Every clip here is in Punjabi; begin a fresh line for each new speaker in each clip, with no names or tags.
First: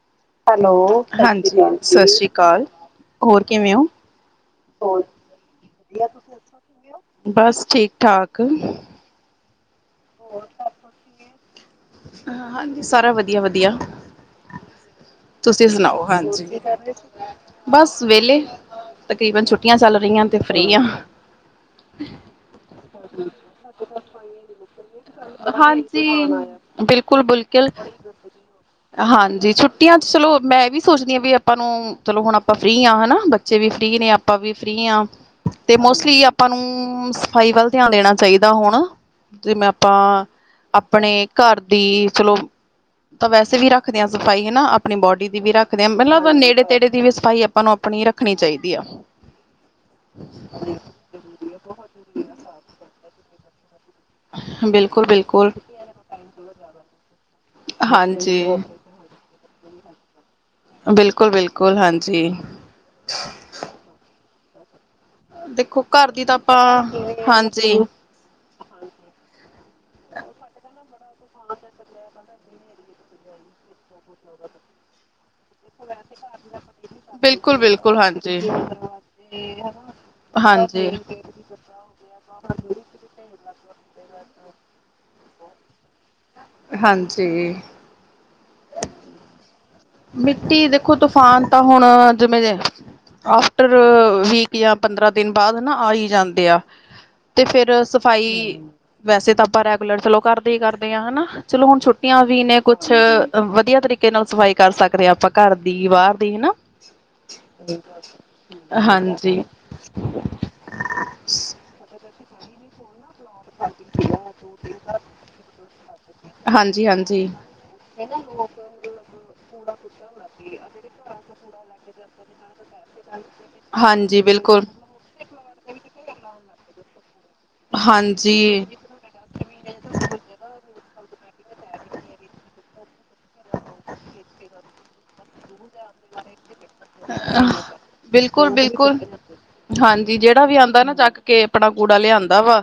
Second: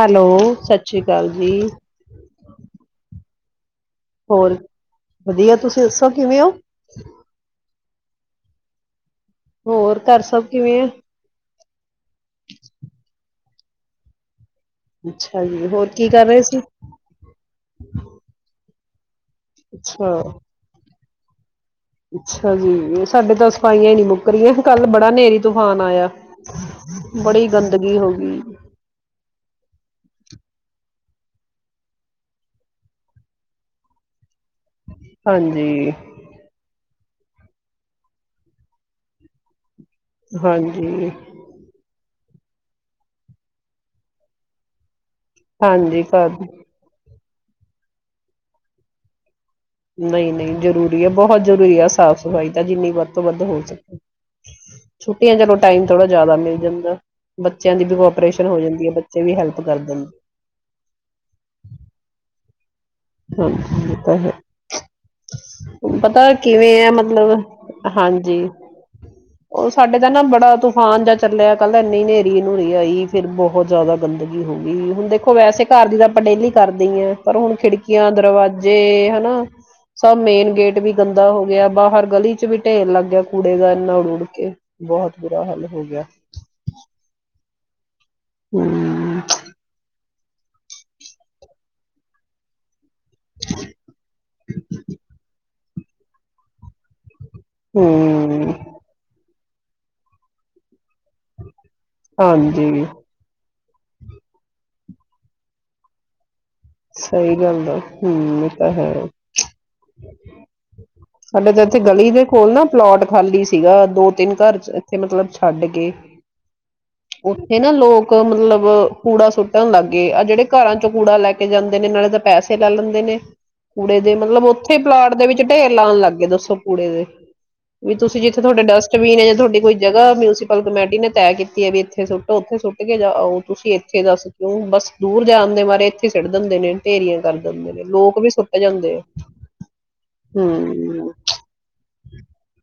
ਹੈਲੋ ਸਤਿ ਸ੍ਰੀ
ਹੈਲੋ
ਅਕਾਲ ਜੀ
ਹਾਂਜੀ ਸਤਿ ਸ੍ਰੀ ਅਕਾਲ ਹੋਰ ਕਿਵੇਂ ੳ
ਹੋਰ ਵਧੀਆ ਤੁਸੀਂ ਦੱਸੋ ਕਿਵੇਂ ੳ
ਠੀਕ-ਠਾਕ
ਹੋਰ ਘਰ ਸਭ ਕਿਵੇਂ ਏ
ਹਾਂਜੀ ਸਾਰਾ ਵਧੀਆ-ਵਧੀਆ
ਅੱਛਾ ਜੀ
ਤੁਸੀਂ
ਹੋਰ
ਸੁਣਾਓ
ਕੀ ਕਰ ਰਹੇ ਸੀ
ਹਾਂਜੀ, ਬਸ ਵੇਹਲੇ ਤਕਰੀਬਨ ਛੁੱਟੀਆਂ ਚੱਲ
ਅੱਛਾ
ਰਹੀਆਂ ਤੇ ਫ੍ਰਰੀ ਆ
ਅੱਛਾ ਜੀ ਸਾਡੇ ਤਾਂ ਸਫਾਈਆਂ ਹੀ ਨਹੀਂ ਮੁੱਕਰੀਆਂ ਕੱਲ ਬੜਾ ਹਨੇਰੀ ਤੂਫਾਨ ਆਇਆ ਬੜੀ
ਬਿਲਕੁਲ-ਬੁਲਕਿਲ,
ਗੰਦਗੀ ਹੋ ਗਈ
ਹਾਂਜੀ ਛੁੱਟੀਆਂ ਚਲੋ ਮੈਂ ਇਹ ਵੀ ਸੋਚਦੀ ਹਾਂ ਵੀ ਆਪਾਂ ਨੂੰ ਚਲੋ ਹੁਣ ਆਪਾਂ ਫਰੀ ਹਾਂ ਹੈਨਾ ਬੱਚੇ ਵੀ ਫ੍ਰਰੀ ਨੇ ਆਪਾਂ ਵੀ ਫ੍ਰਰੀ ਹ ਤੇ
ਹਾਂਜੀ
ਮੋਸਟਲੀ ਆਪਾਂ ਨੂੰ ਸਫ਼ਾਈ ਵੱਲ ਧਿਆਨ ਦੇਣਾ ਚਾਹੀਦਾ ਹੁਣ ਜਿ ਮੈ ਆਪਾਂ
ਹਾਂਜੀ
ਆਪਣੇ ਪੀਰ ਚਲੋ ਤਾਂ ਵੈਸੇ ਵੀ ਰੱਖਦੇ ਹਾਂ ਸਫ਼ਾਈ ਹੈਨਾ ਆਪਣੀ ਬੋਡੀ ਵੀ ਰੱਖਦੇ ਹਾਂ
ਹਾਂਜੀ
ਮਤਲਬ
ਘਰ
ਨੇੜੇ ਤੇੜੇ ਦੀ ਵੀ ਭਾਈ ਆਪਾਂ ਨੂੰ ਆਪਣੀ ਰੱਖਣੀ ਚਾਹੀਦੀ ਐ
ਨਹੀਂ-ਨਹੀਂ ਜ਼ਰੂਰੀ ਹੈ। ਬਹੁਤ ਜ਼ਰੂਰੀ ਆ ਸਾਫ਼ ਸਫ਼ਾਈ ਤਾਂ ਜਿੰਨੀ ਵੱਧ ਤੋਂ ਵੱਧ ਹੋ [unintelligible]
ਬਿਲਕੁਲ
ਛੁੱਟੀਆਂ ਚ
ਬਿਲਕੁਲ
ਚਲੋ ਟਾਈਮ ਥੋੜਾ ਜਿਆਦਾ ਮਿਲ ਜਾਂਦਾ, ਬੱਚਿਆਂ ਦੀ ਵੀ
ਹਾਂਜੀ
ਕੋਪਰੇਸ਼ਨ ਹੋ ਜਾਂਦੀ ਹੈ ਬੱਚੇ ਵੀ ਹੈਲਪ ਕਰ ਦੇਂਨ
ਬਿਲਕੁਲ-ਬਿਲਕੁਲ ਹਾਂਜੀ।
ਹੂੰ ਓ ਤਾਂ ਹੈ।
ਦੇਖੋ ਘਰ ਦੀ
ਪਤਾ
ਤਾਂ
ਕਿਵੇਂ ਆਂ,
ਆਪਾਂ
ਮਤਲਬ
ਹਾਂਜੀ
ਹਾਂਜੀ ਉਹ ਸਾਡੇ ਤਾ ਨਾ ਬੜਾ ਤੂਫਾਨ ਜਹਾ ਚੱਲਿਆ ਕੱਲ ਇਨੀ ਹਨੇਰੀ ਨੂੰਹਰੀ ਆਈ ਫਿਰ ਬਹੁਤ ਜਿਆਦਾ ਗੰਦਗੀ ਹੋ ਗਈ ਹੁਣ ਦੇਖ ਵੈਸੇ ਘਰ ਦੀ ਤਾਂ ਆਪਾਂ ਡੇਲੀ ਕਰਦੇ ਹੀ ਆਂ ਪਰ ਹੁਣ
ਬਿਲਕੁਲ ਬਿਲਕੁਲ
ਖਿੜਕੀ ੀਆਂ
ਹਾਂਜੀ
ਦਰਵਾਜੇ ਹਨਾ ਸਭ ਮੇਨ ਗੇਟ
ਹਾਂਜੀ
ਵੀ ਗੰਦਾ ਹੋ ਗਿਆ ਬਾਹਰ ਗਲੀ ਚ ਵੀ ਢੇਰ ਲੱਗ ਗਿਆ ਕੁੜੀ [unintelligible] ਦਾ ਇੰਨਾ ਉੜ ਉੜ ਕੇ ਬਹੁਤ ਬੁਰਾ ਹੱਲ ਹੋ ਗਿਆ
ਹਾਂਜੀ
ਹਮ
ਮਿੱਟੀ ਦੇਖੋ ਤੂਫਾਨ ਤਾਂ ਹੁਣ ਜਿਵੇਂ ਜੇ ਆਫਟਰ ਵੀਕ ਜਾਂ ਪੰਦਰਾਂ ਦਿਨ ਬਾਅਦ ਨਾ ਆਈ ਜਾਂਦੇ ਆ ਤੇ ਫੇਿਰ ਸਫ਼ਾਈ
ਹਮ
ਵੈਸੇ ਤਾਂ ਆਪ ਰੈਗੂਲਰ ਚਲੋ ਕਰਦੇ ਹੀ ਕਰਦੇ ਹਨਾ ਚਲੋ ਹੁਣ ਛੁੱਟੀਆਂ ਵੀ ਨੇ
ਹਾਂਜੀ
ਕੁਛ ਵਧੀਆ ਤਰੀਕੇ ਨਾਲ ਸਫਾਈ ਕਰ ਸਕਦੇ ਹਾਂ ਆਪਾਂ ਘਰ ਦੀ ਬਾਹਰ ਦੀ ਹਨਾ
ਸਹੀ ਗੱਲ ਆ ਹਮ ਇਹ ਤਾਂ ਹੈ
ਹਾਂਜੀ
ਸਾਡੇ ਤਾਂ ਇੱਥੇ ਗਲੀ ਦੇ ਖੋਲ ਨਾ ਪਲੋਟ ਖਾਲੀ ਸੀਗਾ ਦੋ ਤਿੰਨ ਘਰ ਇੱਥੇ ਮਤਲਬ ਛੱਡ ਕੇ
ਹਾਂਜੀ ਹਾਂਜੀ
ਉੱਥੇ ਨਾ ਲੋਕ ਮਤਲਬ ਕੂੜਾ ਸੁੱਟਣ ਲੱਗ ਗਏ ਆ ਜਿਹੜੇ ਘਰਾਂ ਚੋਂ ਕੂੜਾ ਲੈ ਕੇ ਕੇ ਜਾਂਦੇ ਨੇ ਨਾਲੇ ਤਾਂ ਪੈਸੇ ਲੈ ਲੈਂਦੇ ਨੇ ਕੂੜੇ ਦੇ
ਹਾਂਜੀ
ਮਤਲਬ
ਬਿਲਕੁਲ
ਉੱਥੇ ਪਲਾਟ ਦੇ ਵਿੱਚ ਢੇਰ ਲਾਉਣ ਲੱਗ ਗੇ ਦੱਸੋ ਕੂੜੇ ਦੇ ਵੀ ਤੁਸੀਂ ਜਿੱਥੇ ਤੁਹਾਡਾ
ਹਾਂਜੀ
ਡਸਟਬੀਨ ਹੈ ਜਾਂ ਤੁਹਾਡੀ ਕੋਈ ਜਗ੍ਹਾ ਮਿਪਲ ਕ ਨੇ ਤੈ ਕੀਤੀ ਹੈ ਵੀ ਇੱਥੇ ਸੁੱਟੋ ਉੱਥੇ ਸੁੱਟ ਕੇ ਜਾਓ ਤੁਸੀਂ ਇੱਥੇ ਦੱਸ ਕਿਉਂ ਬਸ ਦੂਰ ਜਾਣ ਦੇ ਬਾਰੇ ਸਿੱੜ ਦਿੰਦੇ ਨੇ ੇਰੀਆਂ ਕਰ ਦਿੰਦੇ ਨੇ ਲੋਕ ਵੀ
ਬਿਲਕੁਲ
ਸੁੱਟ ਜਾਂਦੇ
ਬਿਲਕੁਲ
ਆ
ਹਾਂਜੀ ਜਿਹੜਾ ਵੀ ਆਉਂਦਾ ਨਾ
ਹਮ
ਚੱਕ ਕੇ ਆਪਣਾ ਕੂੜਾ ਲਿਆਂਦਾ ਵਾ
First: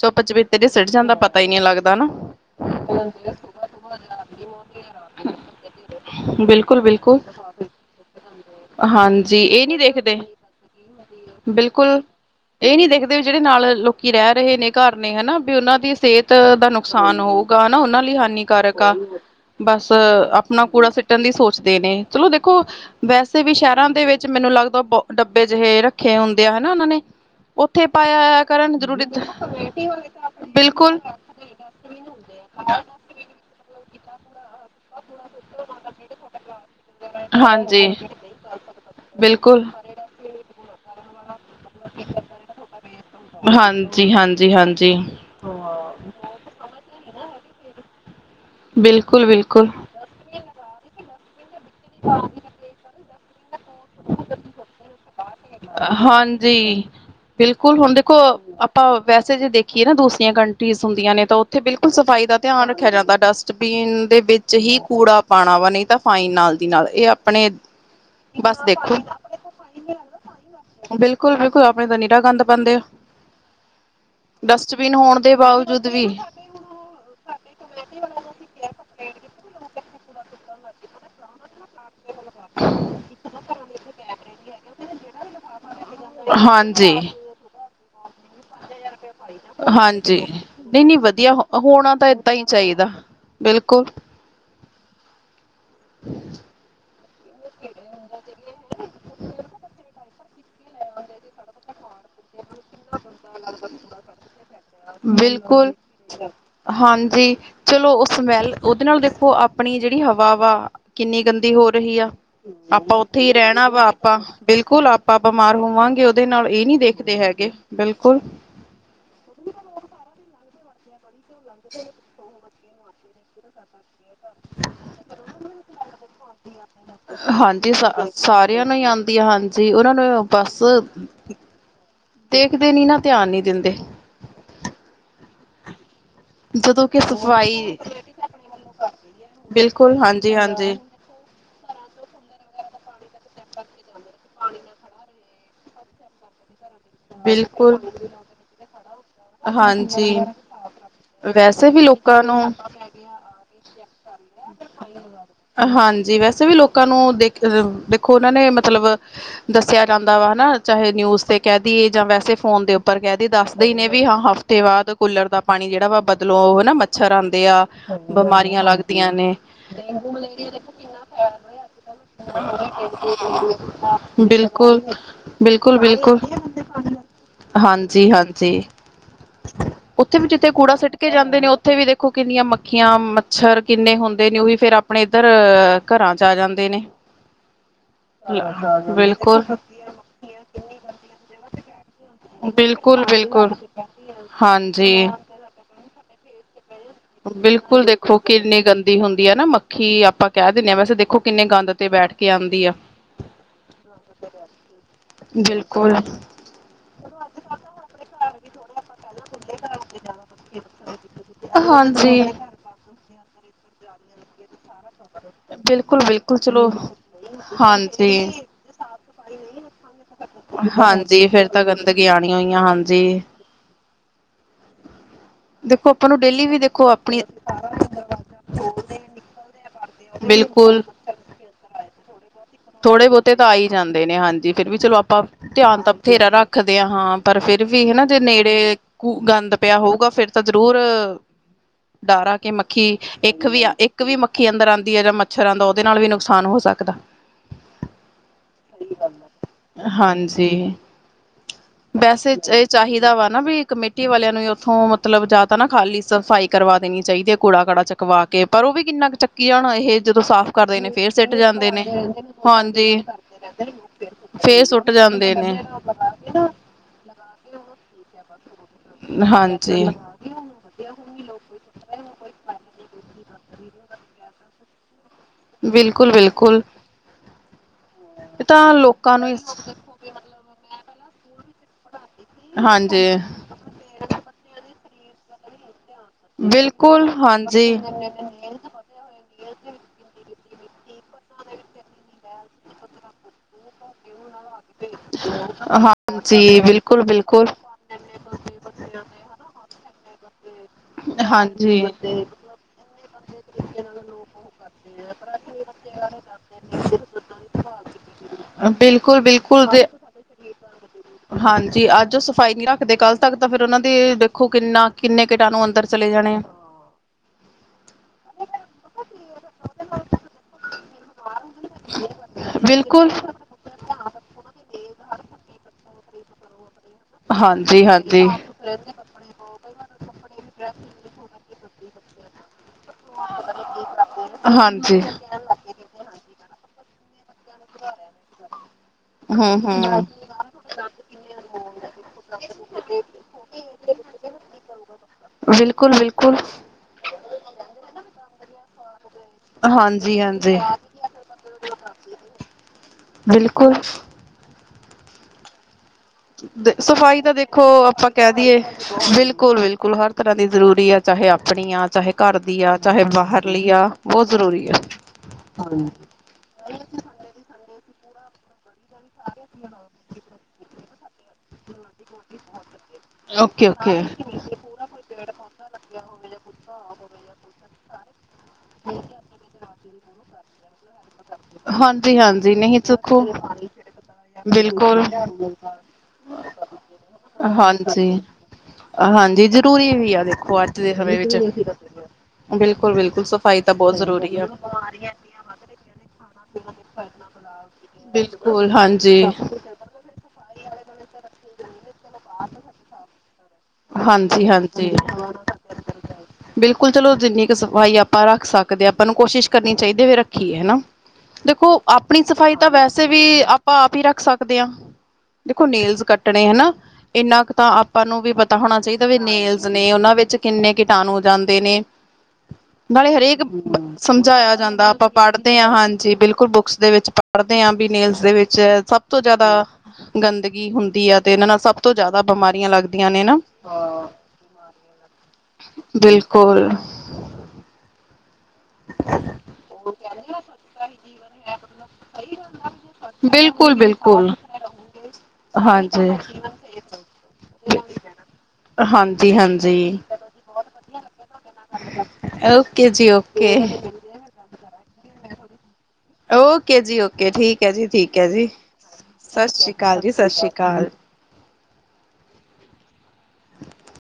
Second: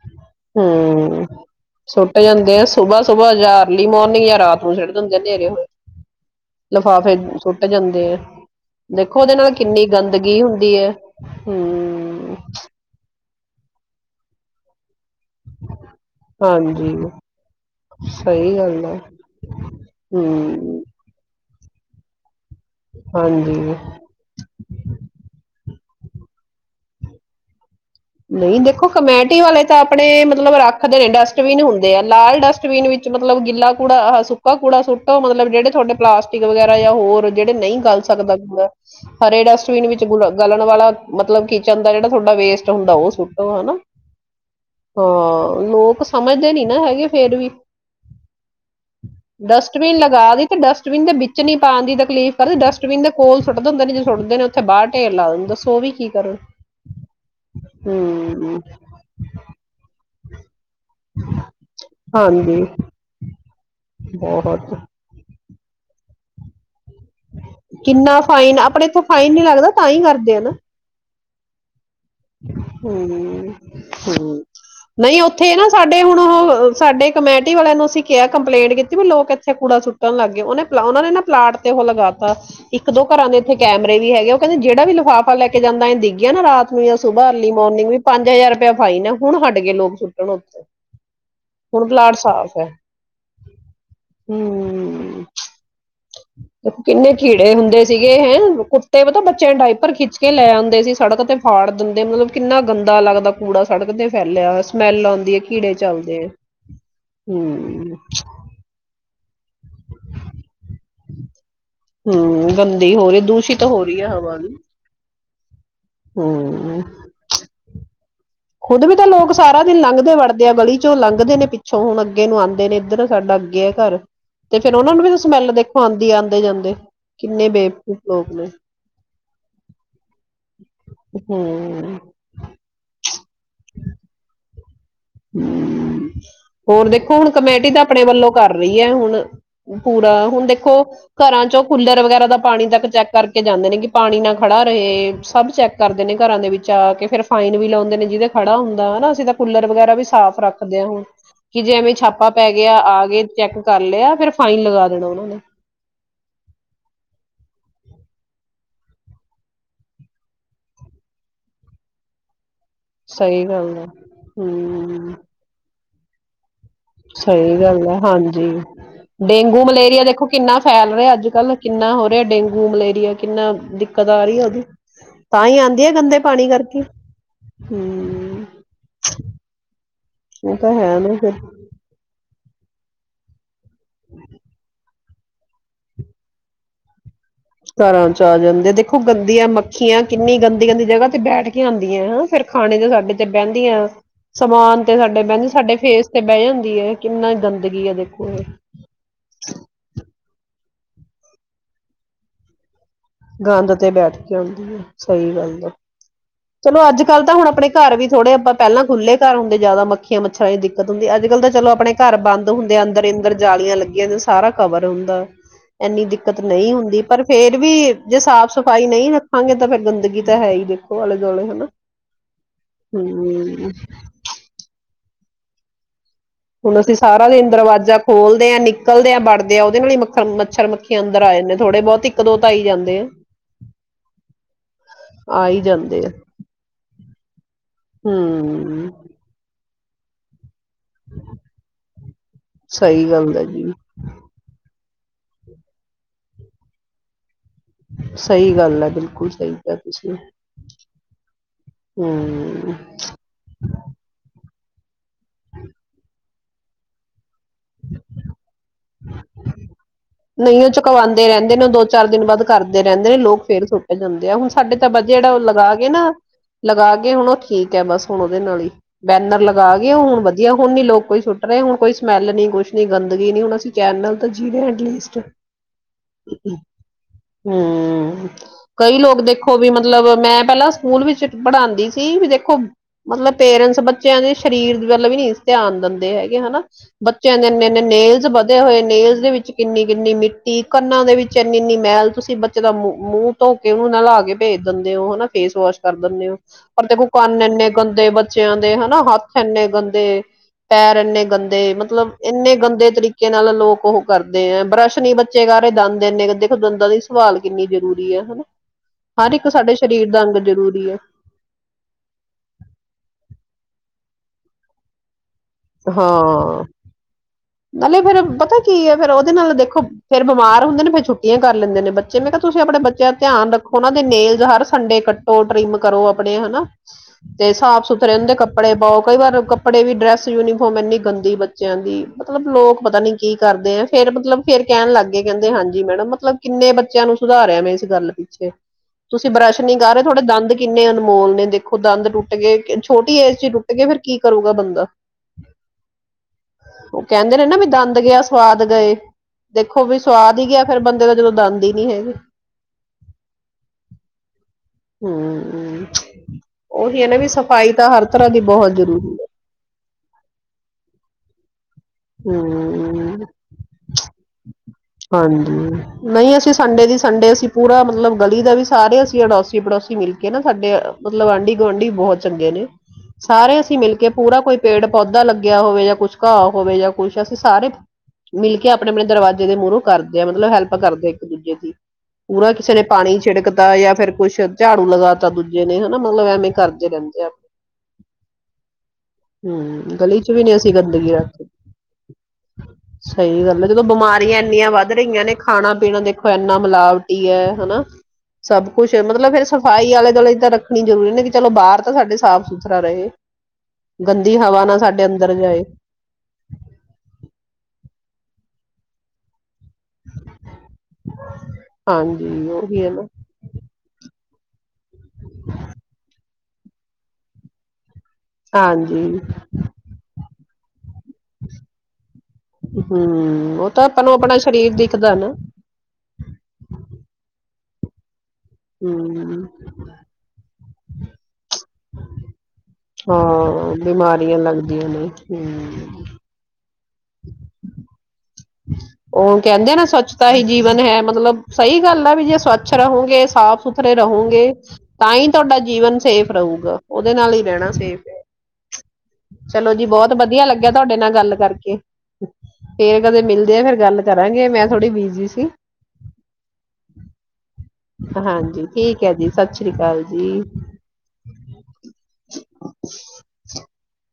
ਚੁੱਪ ਚਪੀਤੇ ਤੇ ਸਿੱਟ ਜਾਂਦਾ
ਹਮ
ਪਤਾ ਹੀ ਨਹੀਂ ਲੱਗਦਾ ਨਾ
ਸੁੱਟ ਜਾਂਦੇ ਆ ਸੁਬਾਹ ਸੁਬਾਹ ਜਾਂ ਅਰਲੀ ਮੋਰਨਿੰਗ ਜਾਂ ਰਾਤ ਨੂੰ ਸਿੱਟ ਦਿੰਦੇ ਆ ਹਨੇਰੇ ਹੋਏ
ਬਿਲਕੁਲ
ਲਿਫਾਫੇ
ਬਿਲਕੁਲ
ਕੱਟ ਜਾਂਦੇ ਆ ਦੇਖੋ ਉਹਦੇ
ਹਾਂਜੀ
ਨਾਲ
ਇਹ ਨੀ
ਕਿੰਨੀ
ਦੇਖਦੇ
ਗੰਦਗੀ ਹੁੰਦੀ ਹੈ
ਬਿਲਕੁਲ
ਹਮ
ਇਹ ਨਹੀਂ ਦੇਖਦੇ ਵੀ ਜਿਹੜੇ ਨਾਲ ਲੋਕੀ ਰਹਿ ਰਹੇ ਨੇ ਘਰ ਨੇ ਹਨਾ ਵੀ ਉਹਨਾਂ ਦੀ ਸਿਹਤ ਦਾ
ਹਾਂਜੀ
ਨੁਕਸਾਨ ਹੋਊਗਾ ਹਨਾ ਉਹਨਾਂ ਲਈ
ਸਹੀ
ਹਾਨੀਕਾਰਕ
ਗੱਲ
ਆ
ਹੈ
ਬਸ ਆਪਣਾ
ਹਮ
ਕੂੜਾ ਸਿੱਟਣ ਦੀ ਸੋਚ ਨੇ ਚਲੋ ਦੇਖੋ ਕੋ ਵੈਸੇ ਕਿਸੇ ਵੀ
ਹਾਂਜੀ
ਸ਼ਹਿਰਾਂ ਦੇ ਵਿੱਚ ਮੈਨੂੰ ਲੱਗਦਾ ਬ ਡੱਬੇ ਜਿਹੇ ਰ ਪਖੇ ਹੁੰਦੇ ਆ ਹਨਾ ਉਹਨਾਂ ਨੇ ਉ
ਨਹੀਂ ਦੇਖੋ ਕਮੇਟੀ ਵਾਲੇ ਤਾਂ ਆਪਣੇ ਮਤਲਬ ਰੱਖਦੇ
ਬਿਲਕੁਲ
ਨੇ ਡਸਟਬਿਨ ਹੁੰਦੇ ਆ ਲਾਲ ਡਸਟਬਿਨ ਵਿੱਚ ਮਤਲਬ ਗਿੱਲਾ ਕੜਾ ਆਹ ਸ ਸੁੱਕ ਕੜ ਸੁਟ ਮਤਲਬ ਜਿਹੜੇ ਤੁਹਾਡੇ ਪਲਾਸਟਿਕ ਵਗੈਰਾ ਜਾਂ ਹੋਰ ਜਿਹੜੇ ਨਹੀਂ
ਹਾਂਜੀ
ਗੱਲ ਸਕਦਾ ਹਦਾ ਹਰੇ
ਬਿਲਕੁਲ
ਡਸਟਬਿਨ ਵਿੱਚ ਗੁ ਗਲ ਵਾਲਾ ਮਤਲਬ ਕਿਚਨ ਦਾ ਜਿਹੜਾ ਤੁਹਾਡਾ ਵੇਸਟ ਹੁੰਦਾ ਉਹ ਸੁੱਟੋ ਹਨਾ
ਹਾਂਜੀ -ਹਾਂਜੀ, ਹਾਂਜੀ।
ਹਾਂ ਲੋਕ ਸਮਝਦੇ ਨੀ ਨਾ ਹੈਗੇ, ਫੇਰ ਵੀ।
ਬਿਲਕੁਲ ਬਿਲਕੁਲ
ਡਸਟਬਿਨ ਲਗਾ ਦੀ, ਤੇ ਡਸਟਬਿਨ ਦੇ ਪਾਣ ਦੀ ਤਕਲੀਫ਼ ਕਰ ਡਸਟਬਿਨ ਹੋਲ [inaudible] ਸੁੱਟ ਹੁੰਦੇ ਨੇ ਜੇ [inaudible] ਸੁੱਟਦੇ ਓਥੇ ਬਾਹਰ ਢੇਰ ਲਾ ਦਿੰਦੇ ਨੇ।
ਹਾਂਜੀ। ਬਿਲਕੁਲ ਹੁਣ ਦੇਖੋ,
ਹਮ
ਆਪਾਂ ਵੈਸੇ ਜੇ ਦੇਖੀਏ ਨਾ ਦੂਸਰੀਆਂ ਕੰਟਰੀਜ਼ ਹੁੰਦੀਆਂ ਨੇ, ਤਾਂ ਉੱਥੇ ਬਿਲਕੁਲ ਸਫ਼ਾਈ ਦਾ
ਹਾਂਜੀ
ਧਿਆਨ ਰੱਖਿਆ ਜਾਂਦਾ ਡਸਟਬੀਨ ਦੇ ਵਿੱਚ
ਬਹੁਤ
ਹੀ ਕੂੜਾ ਪਾਣਾਵਾ, ਨਹੀਂ ਤਾਂ ਫਾਈਨ ਨਾਲ ਦੀ ਨਾਲ ਇਹ ਆਪਣੇ
ਕਿੰਨਾ ਫਾਈਨ?
ਬਸ
ਆਪਣੇ
ਦੇਖੋ
ਇੱਥੋਂ ਫਾਈਨ ਨੀ ਲੱਗਦਾ, ਤਾਂ ਹੀ ਕਰਦੇ ਦੇ ਨਾ [inaudible]
ਬਿੱਲਕੁਲ ਕੁਲ [inaudible]
ਹ ਹਮ
ਡਸਟਬਿਨ ਹੋਣ
ਨਹੀਂ
ਦੇ
ਉੱਥੇ ਨਾ
ਬਾਵਜੂਦ
ਸਾਡੇ
ਵੀ
ਹੁਣ ਉਹ ਸਾਡੇ ਕਮੇਟੀ ਵਾਲਿਆਂ ਨੂੰ ਅਸੀਂ ਕਿਹਾ, ਕੰਪਲੇਂਟ ਕੀਤੀ ਵੀ ਲੋਕ ਇੱਥੇ ਕੂੜਾ ਸੁੱਟਣ ਲੱਗ ਗਏ, ਉਹਨੇ ਉਹਨਾ ਨੇ ਨਾ ਪਲਾਟ [inaudible] ਉਹ ਲਗਾਤਾ ਇੱਕ ਦੋ ਘਰਾਂ ਦੇ ਇੱਥੇ ਕੈਮਰੇ ਵੀ ਹੈਗੇ, ਉਹ ਕਹਿੰਦੇ ਜਿਹੜਾ ਵੀ ਲਿਫਾਫਾ ਲੈ ਕੇ ਜਾਂਦਾ ਦਿੱਖ ਗਿਆ ਨਾ ਰਾਤ ਜਾਂ
ਹਾਂਜੀ।
ਸੁਬਾਹ ਅਰਲੀ ਮੋਰਨਿੰਗ ਵੀ ਪੰਜ -ਹਜ਼ਾਰ ਰੁਪਇਆ। ਫਾਈਨ ਹੈ ਹੁਣ ਹਟ ਗਏ ਲੋਕ
ਹਾਂਜੀ,
ਸੁੱਟਣ ਉੱਤੇ
ਨਹੀਂ -ਨਹੀਂ ਵਧੀਆ
ਹੁਣ
ਹੋਣਾ ਤਾਂ
ਪਲਾਟ
ਏਦਾਂ ਹੀ
ਸਾਫ਼ ਹੈ
ਚਾਹੀਦਾ। ਬਿਲਕੁਲ।
ਹੂੰ ਕਿੰਨੇ ਕੀੜੇ ਹੁੰਦੇ ਸੀਗੇ ਹੈਂ, ਕੁੱਤੇ ਪਤਾ ਬੱਚਿਆਂ ਦੇ ਡਾਇਪਰ ਖਿੱਚ ਕੇ ਲੈ ਆਉਂਦੇ ਸੀ, ਸੜਕ ਤੇ ਫਾੜ ਦਿੰਦੇ ਮਤਲਬ, ਕਿੰਨਾ ਗੰਦਾ ਲੱਗਦਾ ਕੂੜਾ ਸੜਕ ਤੇ ਫੈਲਿਆ, ਸਮੈਲ ਆਉਂਦੀ ਹੈ
ਬਿਲਕੁਲ
ਕੀੜੇ ਚੱਲਦੇ ਆ।
ਹਾਂਜੀ ਚਲੋ
ਹਮ
ਉਹ ਸਮੈਲ ਉਹਦੇ ਨਾਲ ਦੇਖੋ ਆਪਣੀ ਜਿਹੜੀ ਹਵਾ ਵਾ ਕਿੰਨੀ ਗੰਦੀ ਹੋਰ ਰਹੀ ਆ
ਹਮ ਗੰਦੀ
ਆਪਾਂ
ਹੋ
ਉੱਥੇ
ਰਹੀ
ਹੀ
ਦੂਸ਼ਿਤ
ਰਹਿਣਾ
ਹੋ
ਵਾ,
ਰਹੀ ਹੈ
ਆਪਾਂ
ਹਵਾ ਵੀ
ਬਿਲਕੁਲ ਆਪ ਆਪਾਂ ਬਿਮਾਰ [inaudible] ਾਂਗੇ ਉਹਦੇ ਨਾਲ ਇਹ ਨੀ
ਹਮ
ਦੇਖ [inaudible] ਹੈਗੇ ਬਿਲਕੁਲ।
ਖੁਦ ਵੀ ਤਾਂ ਲੋਕ ਸਾਰਾ ਦਿਨ ਲੰਘਦੇ ਵੜਦੇ ਆ, ਗਲੀ ਚੋਂ। ਲੰਘ ਦੇ ਪਿੱਛੋ ਹੁਣ ਅੱਗੇ ਨੂੰ ਆਉਂ ਦਿਨ ਇੱਧਰ ਸਾਡਾ ਅੱਗੇ ਆ ਘਰ [inaudible] ਤੇ ਫਿਰ ਉਹਨਾ ਨੂੰ ਵੀ ਤਾਂ ਸਮੈਲ ਦੇਖੋ ਆਉਂਦੀ, ਆਉਂਦੇ- ਜਾਂਦੇ ਕਿੰਨੇ
ਹਾਂਜੀ ਸਾ
ਬੇਵਕੂਫ਼ ਲੋਕ ਨੇ
ਸਾਰਿਆਂ ਨੂੰ ਹੀ ਆਉਂਦੀ ਆ ਹਾਂਜੀ ਉਹਨਾਂ ਨੂੰ ਬਸ
ਹਮ।
ਦੇਖਦੇ ਨੀ ਨਾ ਧਿਆਨ ਨਹੀਂ ਦਿੰਦੇ।
ਹਮ
ਜਦੋਂ
ਹੋਰ
ਕਿ
ਦੇਖੋ ਹੁਣ ਕਮੇਟੀ
ਸਫ਼ਾਈ
ਤਾਂ ਆਪਣੇ ਵੱਲੋਂ ਕਰ ਰਹੀ ਹੈ ਹੁਣ
ਬਿਲਕੁਲ
ਪੂਰਾ
ਹਾਂਜੀ
ਹੁਣ ਦੇਖੋ
ਹਾਂਜੀ
ਘਰਾਂ ਚੋਂ ਕੂਲਰ ਵਗੈਰਾ ਦਾ ਪਾਣੀ ਤੱਕ ਚੈੱਕ ਕਰਕੇ ਜਾਂਦੇ ਨੇ ਕਿ ਪਾਣੀ ਨਾ ਖੜਾ ਰਹੇ ਸਭ ਚੈੱਕ ਕਰਦੇ ਨੇ ਘਰਾਂ ਦੇ ਵਿੱਚ ਚਾ ਕੇ ਫਿਰ ਫਾਈਨ ਵੀ
ਬਿਲਕੁਲ
ਲਾਉਦੇ ਨੇ ਜਿਹਦੇ ਖੜਾ ਹੁੰਦਾ ਹਨਾ ਅਸੀਂ ਤਾਂ ਕੂਲਰ ਵਗੈਰਾ ਵੀ
ਹਾਂਜੀ
ਸਾਫ਼ ਰੱਖਦੇ ਆ ਹੁਣ। ਕਿ
ਵੈਸੇ
ਜੇ
ਵੀ
ਐਵੇਂ
ਲੋਕਾਂ
ਛਾਪਾ ਪੈ
ਨੂੰ
ਗਿਆ ਆ ਗ ਚੈੱਕ ਕਰ ਲਿਆ ਫ਼ੇਰ
ਹਾਂਜੀ, ਵੈਸੇ ਵੀ ਲੋਕਾਂ ਨੂੰ ਦੇਖ ਉਹਨਾਂ ਨੇ ਮਤਲਬ ਦੱਸਿਆ ਜਾਂਦਾ ਵਾ ਹਨਾ ਚਾਹੇ ਨਿਊਜ਼ ਤੇ ਕਹਿ ਦੇਈਏ ਜਾਂ ਵੈਸੇ ਫੋਨ ਦੇ ਉੱਪਰ ਕਹਿ ਦ
ਸਹੀ
ਦੱਸਦੇ ਹੀ
ਗੱਲ ਹੈ
ਨੇ ਵੀ ਹਾਂ ਹਫ਼ਤੇ ਬਾਅਦ
ਹਮ
ਕੂਲਰ ਦਾ ਪਾਣੀ ਜਿਹੜਾ ਵਾ ਬਦਲੋਂ ਉਹ। ਮੱਛਰ ਆਉਂਦੇ
ਸਹੀ
ਆ।
ਗੱਲ ਹੈ ਹਾਂਜੀ
ਬਿਮਾਰੀਆਂ ਲੱਗਦੇ
ਡੇਂਗੂ, ਮਲੇਰੀਆ ਦੇਖੋ ਕਿੰਨਾ ਫੈਲ ਰਿਹਾ। ਅੱਜ ਕੱਲ ਕਿੰਨਾ ਹੋ ਰਿਹਾ ਡੇਂਗੂ, ਮਲੇਰੀਆ ਕਿੰਨਾ ਦਿੱਕਤ ਆ ਰਹੀ ਹੈ। ਉਹਦੀ
ਬਿਲਕੁਲ,
ਤਾਂ ਹੀ ਆਉਂਦੀ ਹੈ ਗੰਦੇ
ਬਿਲਕੁਲ-ਬਿਲਕੁਲ।
ਪਾਣੀ ਕਰਕੇ। ਹੂੰ।
ਹਾਂਜੀ-ਹਾਂਜੀ, ਉੱਥੇ ਵੀ ਜਿੱਥੇ ਕੂੜਾ ਸਿੱਟ ਕੇ ਜਾਂਦੇ ਨੇ ਉੱਥੇ ਵੀ ਦੇਖੋ ਕਿੰਨੀਆਂ ਮ ਮਖੀਆਂ, ਮੱਛਰ। ਕਿੰਨੇ ਹੁੰਦੇ ਨੇ ਉਹ ਵੀ ਫੇਰ ਆਪ ਆਪਣੇ ਇੱਧਰ ਘਰਾਂ ਚ ਆ ਜਾਂਦੇ ਨੇ।
ਘਰਾਂ ਚ ਆ ਜਾਂਦੇ। ਦੇਖੋ
ਬਿਲਕੁਲ,
ਗੰਦੀਆਂ ਮੱਖੀਆਂ ਕਿੰਨੀ ਗੰਦੀ ਗੰਦੀ ਜਗ੍ਹਾ ਤੇ ਬੈਠ ਕੇ ਆਉਂਦੀਆਂ। ਫੇਰ ਖਾਣੇ ਤੇ ਸਾਡੇ ਤੇ
ਬਿਲਕੁਲ-ਬਿਲਕੁਲ
ਬਹਿੰਦੀਆਂ ਸਮਾਨ ਤੇ
ਹਾਂਜੀ।
ਸਾਡੇ ਬਹਿੰਦੀ ਸਾਡੇ ਫੇਸ ਤੇ ਬਹਿ ਜਾਂਦੀ ਹੈ। ਕਿੰਨਾ ਗੰਦਗੀ ਆ ਦੇਖੋ। ਇਹ
ਕਿੰਨੀ ਗੰਦੀ ਹੁੰਦੀ ਹੈ ਨਾ ਮੱਖੀ ਆਪਾਂ ਕਹਿ ਦਿੰਨੇ ਆ ਵੈਸੇ ਦੇਖੋ ਕਿੰਨੇ ਗੰਦ ਤੇ ਬੈਠ ਕੇ ਆਉਂਦੀ ਆ।
ਗੰਦ ਤੇ ਬੈਠ ਕੇ ਆਉਂਦੀ ਆ ਸਹੀ ਗੱਲ ਆ
ਬਿਲਕੁਲ। ਘਰ
ਚਲੋ ਅੱਜ ਕੱਲ ਤਾਂ ਹੁਣ ਆਪਣੇ ਘਰ ਵੀ ਥੋੜੇ ਆਪਾਂ ਪਹਿਲਾਂ ਖੁੱਲ੍ਹੇ ਘਰ ਹੁੰਦੇ। ਜਿਆਦਾ ਮੱਖੀਆਂ ਮੱਛਰਾਂ ਦੀ ਦਿੱਕਤ ਹੁੰਦੀ। ਅੱਜ ਕੱਲ ਤਾਂ ਚਲੋ ਆਪਣੇ ਘਰ
ਹਾਂਜੀ,
ਬੰਦ ਹੁੰਦੇ ਆ। ਅੰਦਰ ਅੰਦਰ। ਜਾਲੀਆਂ ਲੱਗੀਆਂ ਤੇ ਸਾਰਾ ਕਵਰ ਹੁੰਦਾ। ਇਨੀ
ਬਿਲਕੁਲ-ਬਿਲਕੁਲ
ਦਿੱਕਤ
ਚਲੋ
ਨਹੀਂ ਹੁੰਦੀ ਪਰ ਫੇਰ ਵੀ ਜੇ
ਹਾਂਜੀ।
ਸਾਫ਼ ਸਫ਼ਾਈ ਨਹੀਂ ਰੱਖਾਂਗੇ ਤਾਂ ਫੇਰ ਗੰਦਗੀ ਤਾਂ ਹੈ ਹੀ ਦੇਖੋ ਆਲੇ
ਹਾਂਜੀ
ਦੁਆਲੇ
ਫੇਰ ਤਾਂ
ਹਨਾ।
ਗੰਦਗੀ ਆਣੀ ਹੋਈਆਂ ਹਾਂਜੀ।
ਹੂੰ।
ਦੇਖੋ। ਨੂੰ ਡੇਲੀ ਵੀ
ਹੁਣ
ਦੇਖੋ
ਅਸੀਂ
ਆਪਣੀ
ਸਾਰਾ ਦਿਨ ਦਰਵਾਜ਼ਾ ਖੋਲਦੇ ਹਾਂ, ਨਿਕਲਦੇ ਆ, ਵੜਦੇ ਆ। ਉਹਦੇ ਨਾਲ ਹੀ ਮਰ ਮੱਛਰ
ਬਿਲਕੁਲ।
ਮੱਖੀਆਂ ਅੰਦਰ ਆ ਜਾਂ ਨੇ ਥੋੜ੍ਹੇ ਬਹੁਤ ਹੀ
ਥੋੜੇ ਬਹੁਤੇ ਤਾਂ ਆ ਹੀ ਜਾਂਦੇ ਨੇ। ਹਾਂਜੀ ਫੇਿਰ ਵੀ ਚਲੋ ਆਪਾਂ
ਆ ਹੀ
ਧਿਆਨ ਤਾਂ
ਜਾਂਦੇ ਆ
ਬਥੇਰਾ ਰੱਖਦੇ ਹਾਂ ਹਾਂ। ਪਰ ਫਿਰ ਵੀ ਹਨਾ ਜੇ ਨੇੜੇ
ਹੂੰ
ਗੰਦ ਪਿਆ ਹੋਊ। ਫਿਰ ਤਾਂ ਜ਼ਰੂਰ ਡਾਰਾ ਕੇ ਮੱਖੀ
ਸਹੀ ਗੱਲ ਹੈ
ਇੱਕ ਵੀ
ਜੀ
ਇੱਕ ਵੀ ਮੱਖੀ ਅੰਦਰ ਆਂ ਹੈ ਜਾਂ ਮੱਛਰਾਂ ਦਾ ਉਹਦੇ ਨਾਲ ਵੀ ਨੁਕਸਾਨ ਹੋ ਸਕਦਾ।
ਸਹੀ ਗੱਲ ਹੈ ਬਿਲਕੁਲ ਸਹੀ ਕਿਹਾ ਤੁਸੀਂ
ਹਾਂਜੀ, ਵੈਸੇ ਇਹ
ਹਮ
ਚਾਹੀਦਾ ਵਾ ਨਾ ਵੀ ਕਮੇਟੀ ਵਾਲਿਆਂ ਨੂੰ ਉੱਥੋਂ ਮਤਲਬ ਜ਼ਿਆਦਾ ਨਾ ਖਾਲੀ ਸਫ਼ਾਈ ਕਰਵਾ ਦੇਣੀ ਚਾਹੀਦੀ ਹੈ। ਕੂੜਾ ਕੜਾ ਚਕਵਾ ਕੇ ਪਰ ਉਹ ਵੀ ਕਿੰਨਾ ਕੁ ਚੱਕੀ ਜਾਣਾ ਇਹ ਜਦੋਂ ਸਾਫ਼
ਨਹੀਂ ਉਹ
ਕਰਦੇ ਨੇ ਫੇਰ
ਚੁਕਵਾਉਂਦੇ
ਸਿੱਟ
ਰਹਿੰਦੇ
ਜਾਂਦੇ ਨੇ।
ਦੋ ਚਾਰ ਦਿਨ ਬਾਅਦ ਕਰਦੇ
ਹਾਂਜੀ
ਰਹਿੰਦੇ ਨੇ ਲੋਕ ਫੇਰ ਸੁੱਟ ਜਾਂਦੇ ਆ। ਹੁਣ
ਫੇਰ
ਸਾਡੇ ਤਾਂ
ਸੁੱਟ
ਵਧੇ ਜੇਹੜਾ
ਜਾਂਦੇ
ਉਹ
ਨੇ
ਲਗਾ ਗਏ ਨਾ ਲਗਾ ਗਏ ਹੁਣ ਉਹ ਠੀਕ ਹੈ, ਬਸ ਹੁਣ ਉਹਦੇ ਨਾਲ ਹੀ। ਬੈਨਰ ਲਗਾ
ਹਾਂਜੀ
ਗਏ ਉਹ ਹੁਣ ਵਧੀਆ ਹੁਣ ਨੀ ਲੋਕ ਕੋਈ ਸੁੱਟ ਰਹੇ ਹੁਣ ਕੋਈ ਸਮੈਲ ਨੀ ਕੁਛ ਨੀ ਗੰ ਗੰਦਗੀ ਨੀ ਹੋਣਾ ਸੀ। ਕੈਨਲ ਤਾਂ ਜੀਰੇ ਐਟਲੀਸਟ।
ਬਿਲਕੁਲ-ਬਿਲਕੁਲ।
ਹੂੰ। ਕਈ ਲੋਕ ਦੇਖੋ ਵੀ ਮਤਲਬ ਮੈਂ ਪਹਿਲਾਂ ਸਕੂਲ ਵਿੱਚ ਪੜਾਂਦੀ ਵੀ ਦੇਖੋ
ਹਾਂਜੀ
ਮਤਲਬ ਪੇਰੈਂਟਸ ਬੱਚਿਆਂ ਦੇ ਸ਼ਰੀਰ ਮਤਲਬ ਵੀ ਨੀ ਧਿਆਨ ਦਿੰਦਾ। ਹੈਗੇ ਹਨਾ।
ਬਿਲਕੁਲ
ਬੱਚਿਆਂ ਦੇ
ਹਾਂਜੀ
ਇੰਨੇ-ਇੰਨੇ ਨੇਲਜ਼ ਵਦ ਹੋਏ ਨੇਲ ਦੇ ਵਿੱਚ ਕਿੰਨੀ ਕਿੰਨੀ ਮਿੱ ਕੰਨਾਂ ਦੇ ਵਿੱਚ ਇੰਨੀ-ਇੰਨੀ ਮੈਲ ਤੁਸੀਂ ਬੱਚੇ ਦਾ ਮੂੰਹ ਧੋ ਕੇ ਉਹਨੂੰ ਨਹਲਾਕੇ ਭੇਜ ਦਿੰਦੇ ਹੋ ਹਨਾ। ਫੇਸ ਵਾਸ਼ ਕਰ ਦਿੰਨੇ ਹੋ,
ਹਾਂਜੀ
ਪਰ
ਬਿਲਕੁਲ
ਦੇਖੋ ਕੰਨ
ਬਿਲਕੁਲ
ਇੰਨੇ ਗੰਦੇ ਬੱਚਿਆਂ ਦੇ ਹਨਾ। ਹੱਥ ਇੰਨੇ ਗੰਦੇ। ਪੈਰ ਇੰਨੇ ਗੰਦੇ
ਹਾਂਜੀ
ਮਤਲਬ ਇੰਨੇ ਗੰਦੇ ਤਰੀਕੇ ਕੇ ਨਾਲ ਲੋਕ ਉਹ ਕਰਦੇ ਹੈ। ਬਰੱਸ਼ ਨੀ ਬੱਚੇ ਗ ਰਹੇ ਦੰਦ ਇੰਨੇ ਦੇਖੋ ਦੰਦਾਂ ਦੀ ਸੰਭਾਲ ਕਿੰਨੀ ਜ਼ਰੂਰੀ ਹੈ ਹਨਾ।
ਬਿਲਕੁਲ
ਹਰ ਇੱਕ
ਬਿਲਕੁਲ
ਸਾਡੇ
ਦੇ
ਸਰੀਰ ਦਾ ਅੰਗ ਜ਼ਰੂਰੀ ਹੈ।
ਹਾਂਜੀ ਅੱਜ ਉਹ ਸਫ਼ਾਈ ਨਹੀਂ ਰੱਖਦੇ ਕੱਲ੍ਹ ਤੱਕ ਤਾਂ ਫਿਰ ਉਹਨਾਂ ਦੇ ਦੇਖੋ ਕਿੰਨਾ ਕਿੰਨੇ ਕੀਟਾਣੂ ਅੰਦਰ ਚਲੇ ਜਾਣੇ ਆ
ਹਾਂ, ਨਾਲੇ ਫੇਰ ਪਤਾ ਕੀ ਹੈ ਫੇਰ ਉਹਦੇ ਨਾਲ ਦੇਖੋ ਫੇਰ ਬਿਮਾਰ ਹੁੰਦੇ ਨੇ ਫੇਿਰ ਛੁੱਟੀਆਂ ਕਰ ਲੈਂਦੇ ਨੇ ਬੱਚੇ। ਮੈਂ ਕਿਹਾ ਤੁਸੀਂ ਆਪਣੇ
ਬਿਲਕੁਲ
ਬੱਚਿਆਂ ਦਾ ਧਿਆਨ ਰੱਖੋ ਉਹਨਾਂ ਦੇ ਨੇਲ ਹਰ ਸੰਡੇ ਕੱਟੋ ਟ੍ਰਿਮ ਕਰੋ। ਅਪਣੇ ਹਨਾ। ਤੇ ਸਾਫ
ਹਾਂਜੀ
ਸੁਥਰੇ ਹੁੰਦੇ ਕੱਪੜੇ
ਹਾਂਜੀ
ਪਾਓ ਕਈ ਵਾਰ ਕੱਪੜੇ ਵੀ ਡਰੈਸ ਯੂਨੀਫਾਰਮ ਇੰਨੀ ਗੰਦੀ ਬੱਚਿਆਂ ਦੀ। ਮਤਲਬ ਲੋਕ ਪਤਾ ਨੀ ਕੀ ਕਰਦੇ ਆ। ਫੇਰ ਮਤਲਬ ਫੇਰ ਕਹਿਣ
ਹਾਂਜੀ।
ਲੱਗ ਗਏ ਕਹਿੰਦੇ ਹਾਂਜੀ ਮੈਡਮ ਮਤਲਬ ਕਿੰਨੇ ਬੱਚਿਆਂ ਨੂੰ ਸੁਧਾਰਿਆ, ਮੈਂ ਇਸ ਗੱਲ ਪਿੱਛੇ। ਤੁਸੀਂ
ਹੂੰ
ਬਰੱਸ਼ ਨਹੀਂ ਕਰ ਰਹੇ
ਹੂੰ।
ਥਹਾਡੇ ਦੰਦ ਕਿੰਨੇ ਅਨਮੋਲ ਨੇ ਦੇਖੋ ਦੰਦ ਟੁੱਟ ਗਏ ਛੋਟੀ ਏਜ ਚ ਅਗੇ ਫਿਰ ਕੀ ਕਰੂਗਾ ਬੰਦਾ।
ਬਿਲਕੁਲ-ਬਿਲਕੁਲ।
ਉਹ ਕਹਿੰਦੇ ਨੇ ਨਾ ਵੀ ਦੰਦ ਗਿਆ ਸਵਾਦ ਗਏ। ਦੇਖੋ ਵੀ
ਹਾਂਜੀ
ਸੁਵਾਦ ਹੀ
ਹਾਂਜੀ।
ਗਿਆ ਫੇਰ ਬੰਦੇ ਦਾ ਜਦੋਂ ਦੰਦ ਹੀ ਨਹੀਂ ਹੈਗੇ।
ਬਿਲਕੁਲ
ਹੂੰ। ਉਹੀ ਹੈ ਨਾ
ਸਫ਼ਾਈ
ਵੀ
ਤਾਂ ਦੇਖੋ
ਸਫਾਈ ਤਾਂ ਹਰ
ਆਪਾਂ
ਤਰ੍ਹਾਂ
ਕਹਿ
ਦੀ
ਦਈਏ
ਬਹੁਤ
ਬਿਲਕੁਲ,
ਜ਼ਰੂਰੀ
ਬਿਲਕੁਲ। ਬਿਲਕੁਲ, ਹਰ ਤਰ੍ਹਾਂ ਦੀ ਜ਼ਰੂਰੀ ਆ ਚਾਹੇ ਆਪਣੀ ਆ। ਚਾਹੇ
ਹੈ
ਘਰ ਦੀ ਆ, ਚਾਹੇ
ਹੂੰ
ਬਾਹਰ ਲਈ ਆ, ਬਹੁਤ ਜ਼ਰੂਰੀ ਆ।
ਹਾਂਜੀ ਨਹੀਂ ਅਸੀਂ ਸੰਡੇ ਦੀ ਸੰਡੇ ਅਸੀਂ ਪੂਰਾ ਮਤਲਬ ਕਰੀ ਦਾ ਵੀ ਸਾਰੇ ਅਸੀਂ ਅੜੋਸੀ ਪੜੋਸੀ ਮਿਲ ਕੇ ਨਾ ਸਾਡੇ ਮਤਲਬ ਆਂਢੀ ਗੁਆਂਢੀ ਬਹੁਤ ਚੰਗੇ ਨੇ ਸਾਰੇ
ਓਕੇ
ਅਸੀਂ ਮਿਲ
ਓਕੇ।
ਕੇ ਪੂਰਾ ਕੋਈ ਪੇੜ ਪੌਦਾ ਲੱਗਾ ਗਿਆਿ ਹੋਵੇ ਜਾਂ ਕੁਛ ਘਾਹ ਹੋਵੇ ਜਾਂ ਕੁਛ ਅਸੀਂ ਸਾਰੇ ਮਿਲ ਕੇ ਆਪਣੇ ਆਪਣੇ ਦਰਵਾਜ਼ੇ ਦੇ ਮੂਰੋ ਕਰਦੇ ਆ ਮਤਲਬ ਹੈਲਪ ਕਰਦੇ
ਹਾਂਜੀ
ਪੂਰਾ
ਹਾਂਜੀ
ਕਿਸੇ
ਨਹੀਂ
ਨੇ ਪਾਣੀ
ਦੇਖੋ
ਛਿੜਕਤਾ ਜਾਂ ਫਿਰ ਕੁਛ ਝਾੜੂ
ਬਿਲਕੁਲ
ਲਗਾਤਾ ਦੂਜੇ ਨੇ ਹਨਾ ਮਤਲਬ ਐਵੇਂ ਕਰਦੇ ਰਹਿੰਦੇ ਆ
ਹਾਂਜੀ ਹਾਂਜੀ ਜਰੂਰੀ
ਹੂੰ
ਵੀ
ਗਲੀ
ਆ
ਚ ਨੀ
ਦੇਖੋ
ਅਸੀਂ
ਅੱਜ ਦੇ
ਗੰਦਗੀ
ਸਮੇ ਵਿੱਚ
ਰੱਖਦੇ
ਬਿਲਕੁਲ ਬਿਲਕੁਲ
ਸਹੀ
ਸਫਾਈ
ਗੱਲ ਹੈ
ਤਾਂ
ਜਦੋਂ
ਬਹੁਤ ਜ਼ਰੂਰੀ
ਬਿਮਾਰੀਆਂ
ਆ
ਇੰਨੀਆਂ ਵੱਧ ਰਹੀਆਂ ਨੇ ਖਾਣਾ ਪੀਣਾ ਦੇਖੋ ਐਨਾ ਮਿਲਾਵਟੀ ਹੈ ਹੈ ਨਾ ਸਭ
ਬਿਲਕੁਲ
ਕੁੱਛ
ਹਾਂਜੀ
ਮਤਲਬ ਫੇਰ ਸਫ਼ਾਈ ਆਲੇ ਦੁਆਲੇਦ ਤਾ ਰੱਖ ਨਹੀ ਜ਼ਰੂਰੀ ਨੀ ਕਿ ਚਲੋ ਬਾਹਰ ਤਾਂ ਸਾਡੇ ਸਾਫ਼ ਸੁਥਰਾ ਰਹੇ ਗੰਦੀ
ਹਾਂਜੀ
ਹਵਾ ਨਾ
ਹਾਂਜੀ
ਸਾਡੇ ਅੰਦਰ ਜਾਏ
ਬਿਲਕੁਲ ਚਲੋ ਜਿੰਨੀ ਕੀ ਸਫ਼ਾਈ ਆਪਾਂ ਰੱਖ ਸਕਦੇ ਹਾਂ ਆਪਾਂ ਨੂੰ ਕੋਸ਼ਿਸ਼ ਕਰਨੀ ਚਾਹੀਦੀ ਵੀ ਰੱਖੀਏ ਹੈ ਨਾ ਦੇਖੋ ਆਪਣੀ
ਹਾਂਜੀ
ਸਫ਼ਾਈ ਤਾਂ
ਉਹੀ ਹੈ ਨਾ
ਵੈਸੇ ਵੀ ਆਪਾਂ ਆਪ ਹੀ ਰੱਖ ਸਕਦੇ ਦੇ ਦੇਖੋ ਨੇੇਲਜ਼ ਕੱਟਣੇ ਹਨਾ ਇੰਨਾ ਕ ਤਾਂ ਆਪ ਆਪਾਂ ਨੂੰ ਵੀ ਪਤਾ ਹੋਣਾ ਚਾਹੀਦਾ
ਹਾਂਜੀ
ਵੀ ਨੇੇਲਜ਼ ਨੇ ਉਹਨਾਂ ਵਿੱਚ ਕਿੰਨੇ ਸ਼ਾਨ ਹੋ ਜਾਂਦੇ ਨੇ ਨਾਲੇ ਹਰੇਕ
ਹੂੰ ਉਹ ਤਾਂ ਆਪਾਂ ਨੂੰ ਆਪਣਾ
ਸਮਝਾਇਆ
ਸਰੀਰ
ਜਾਂਦਾ ਆਪਾਂ
ਦਿਖਦਾ ਨਾ
ਪੜ੍ਹਦੇ ਹਾਂ ਹਾਂਜੀ ਬਿਲਕੁਲ ਬੁੱਕਸ ਦੇ ਵਿੱਚ ਪੜਦੇ ਆ ਵੀ ਨੇੇਲਸ ਦੇ ਵਿੱਚ ਚ ਸਭ ਤੋਂ
ਹੂੰ
ਜਿਆਦਾ ਗੰਦਗੀ ਹੁੰਦੀ ਹੈ ਤੇ ਨਾਲ ਸਭ ਤੋਂ ਜ਼ਿਆਦਾ ਬਿਮਾ
ਹਾਂ ਬਿਮਾਰੀਆਂ ਲੱਗਦੀਆਂ ਨੇ ਹਮ
ਬਿਲਕੁਲ
ਉਹ ਕਹਿੰਦੇ ਨਾ ਸਵੱਛਤਾ ਹੀ ਜੀਵਨ ਹੈ ਮਤਲਬ ਸਹੀ ਗੱਲ ਆ ਵੀ ਜੇ ਸਵੱਛ ਰਹੋਗੇ
ਵੀ
ਸਾਫ
ਬਿਲਕੁਲ
ਸੁਥਰੇ
ਬਿਲਕੁਲ
ਰਹੋਗੇ ਤਾਂ ਹੀ ਤੁਹਾਡਾ ਜੀਵਨ
ਹਾਂਜੀ।
ਸੇਫ ਰਹੂਗਾ ਉਹਦੇ ਨਾਲ ਹੀ ਰਹਿਣਾ ਸੇਫ ਹੈ
ਹਾਂਜੀ
ਚਲੋ
ਹਾਂਜੀ
ਜੀ ਬਹੁਤ ਵਧੀਆ ਲੱਗਿਆ ਤੁਹਾਡੇ ਨਾਲ ਗੱਲ ਕਰਕੇ
ਓਕੇ
ਫੇਰ
ਜੀ ਓਕੇ।
ਗੱਲ ਕਰਾਂਗੇ ਮੈਂ ਥੋੜੀ ਬਿਜੀ ਜੀ ਸੀ
ਓਕੇ ਜੀ ਓਕੇ ਠੀਕ ਹੈ ਜੀ ਠੀਕ ਹੈ ਜੀ ਸਤਿ ਸ੍ਰੀ ਅਕਾਲ ਜੀ ਸਤਿ ਸ਼੍ਰੀ ਅਕਾਲ
[unintelligible]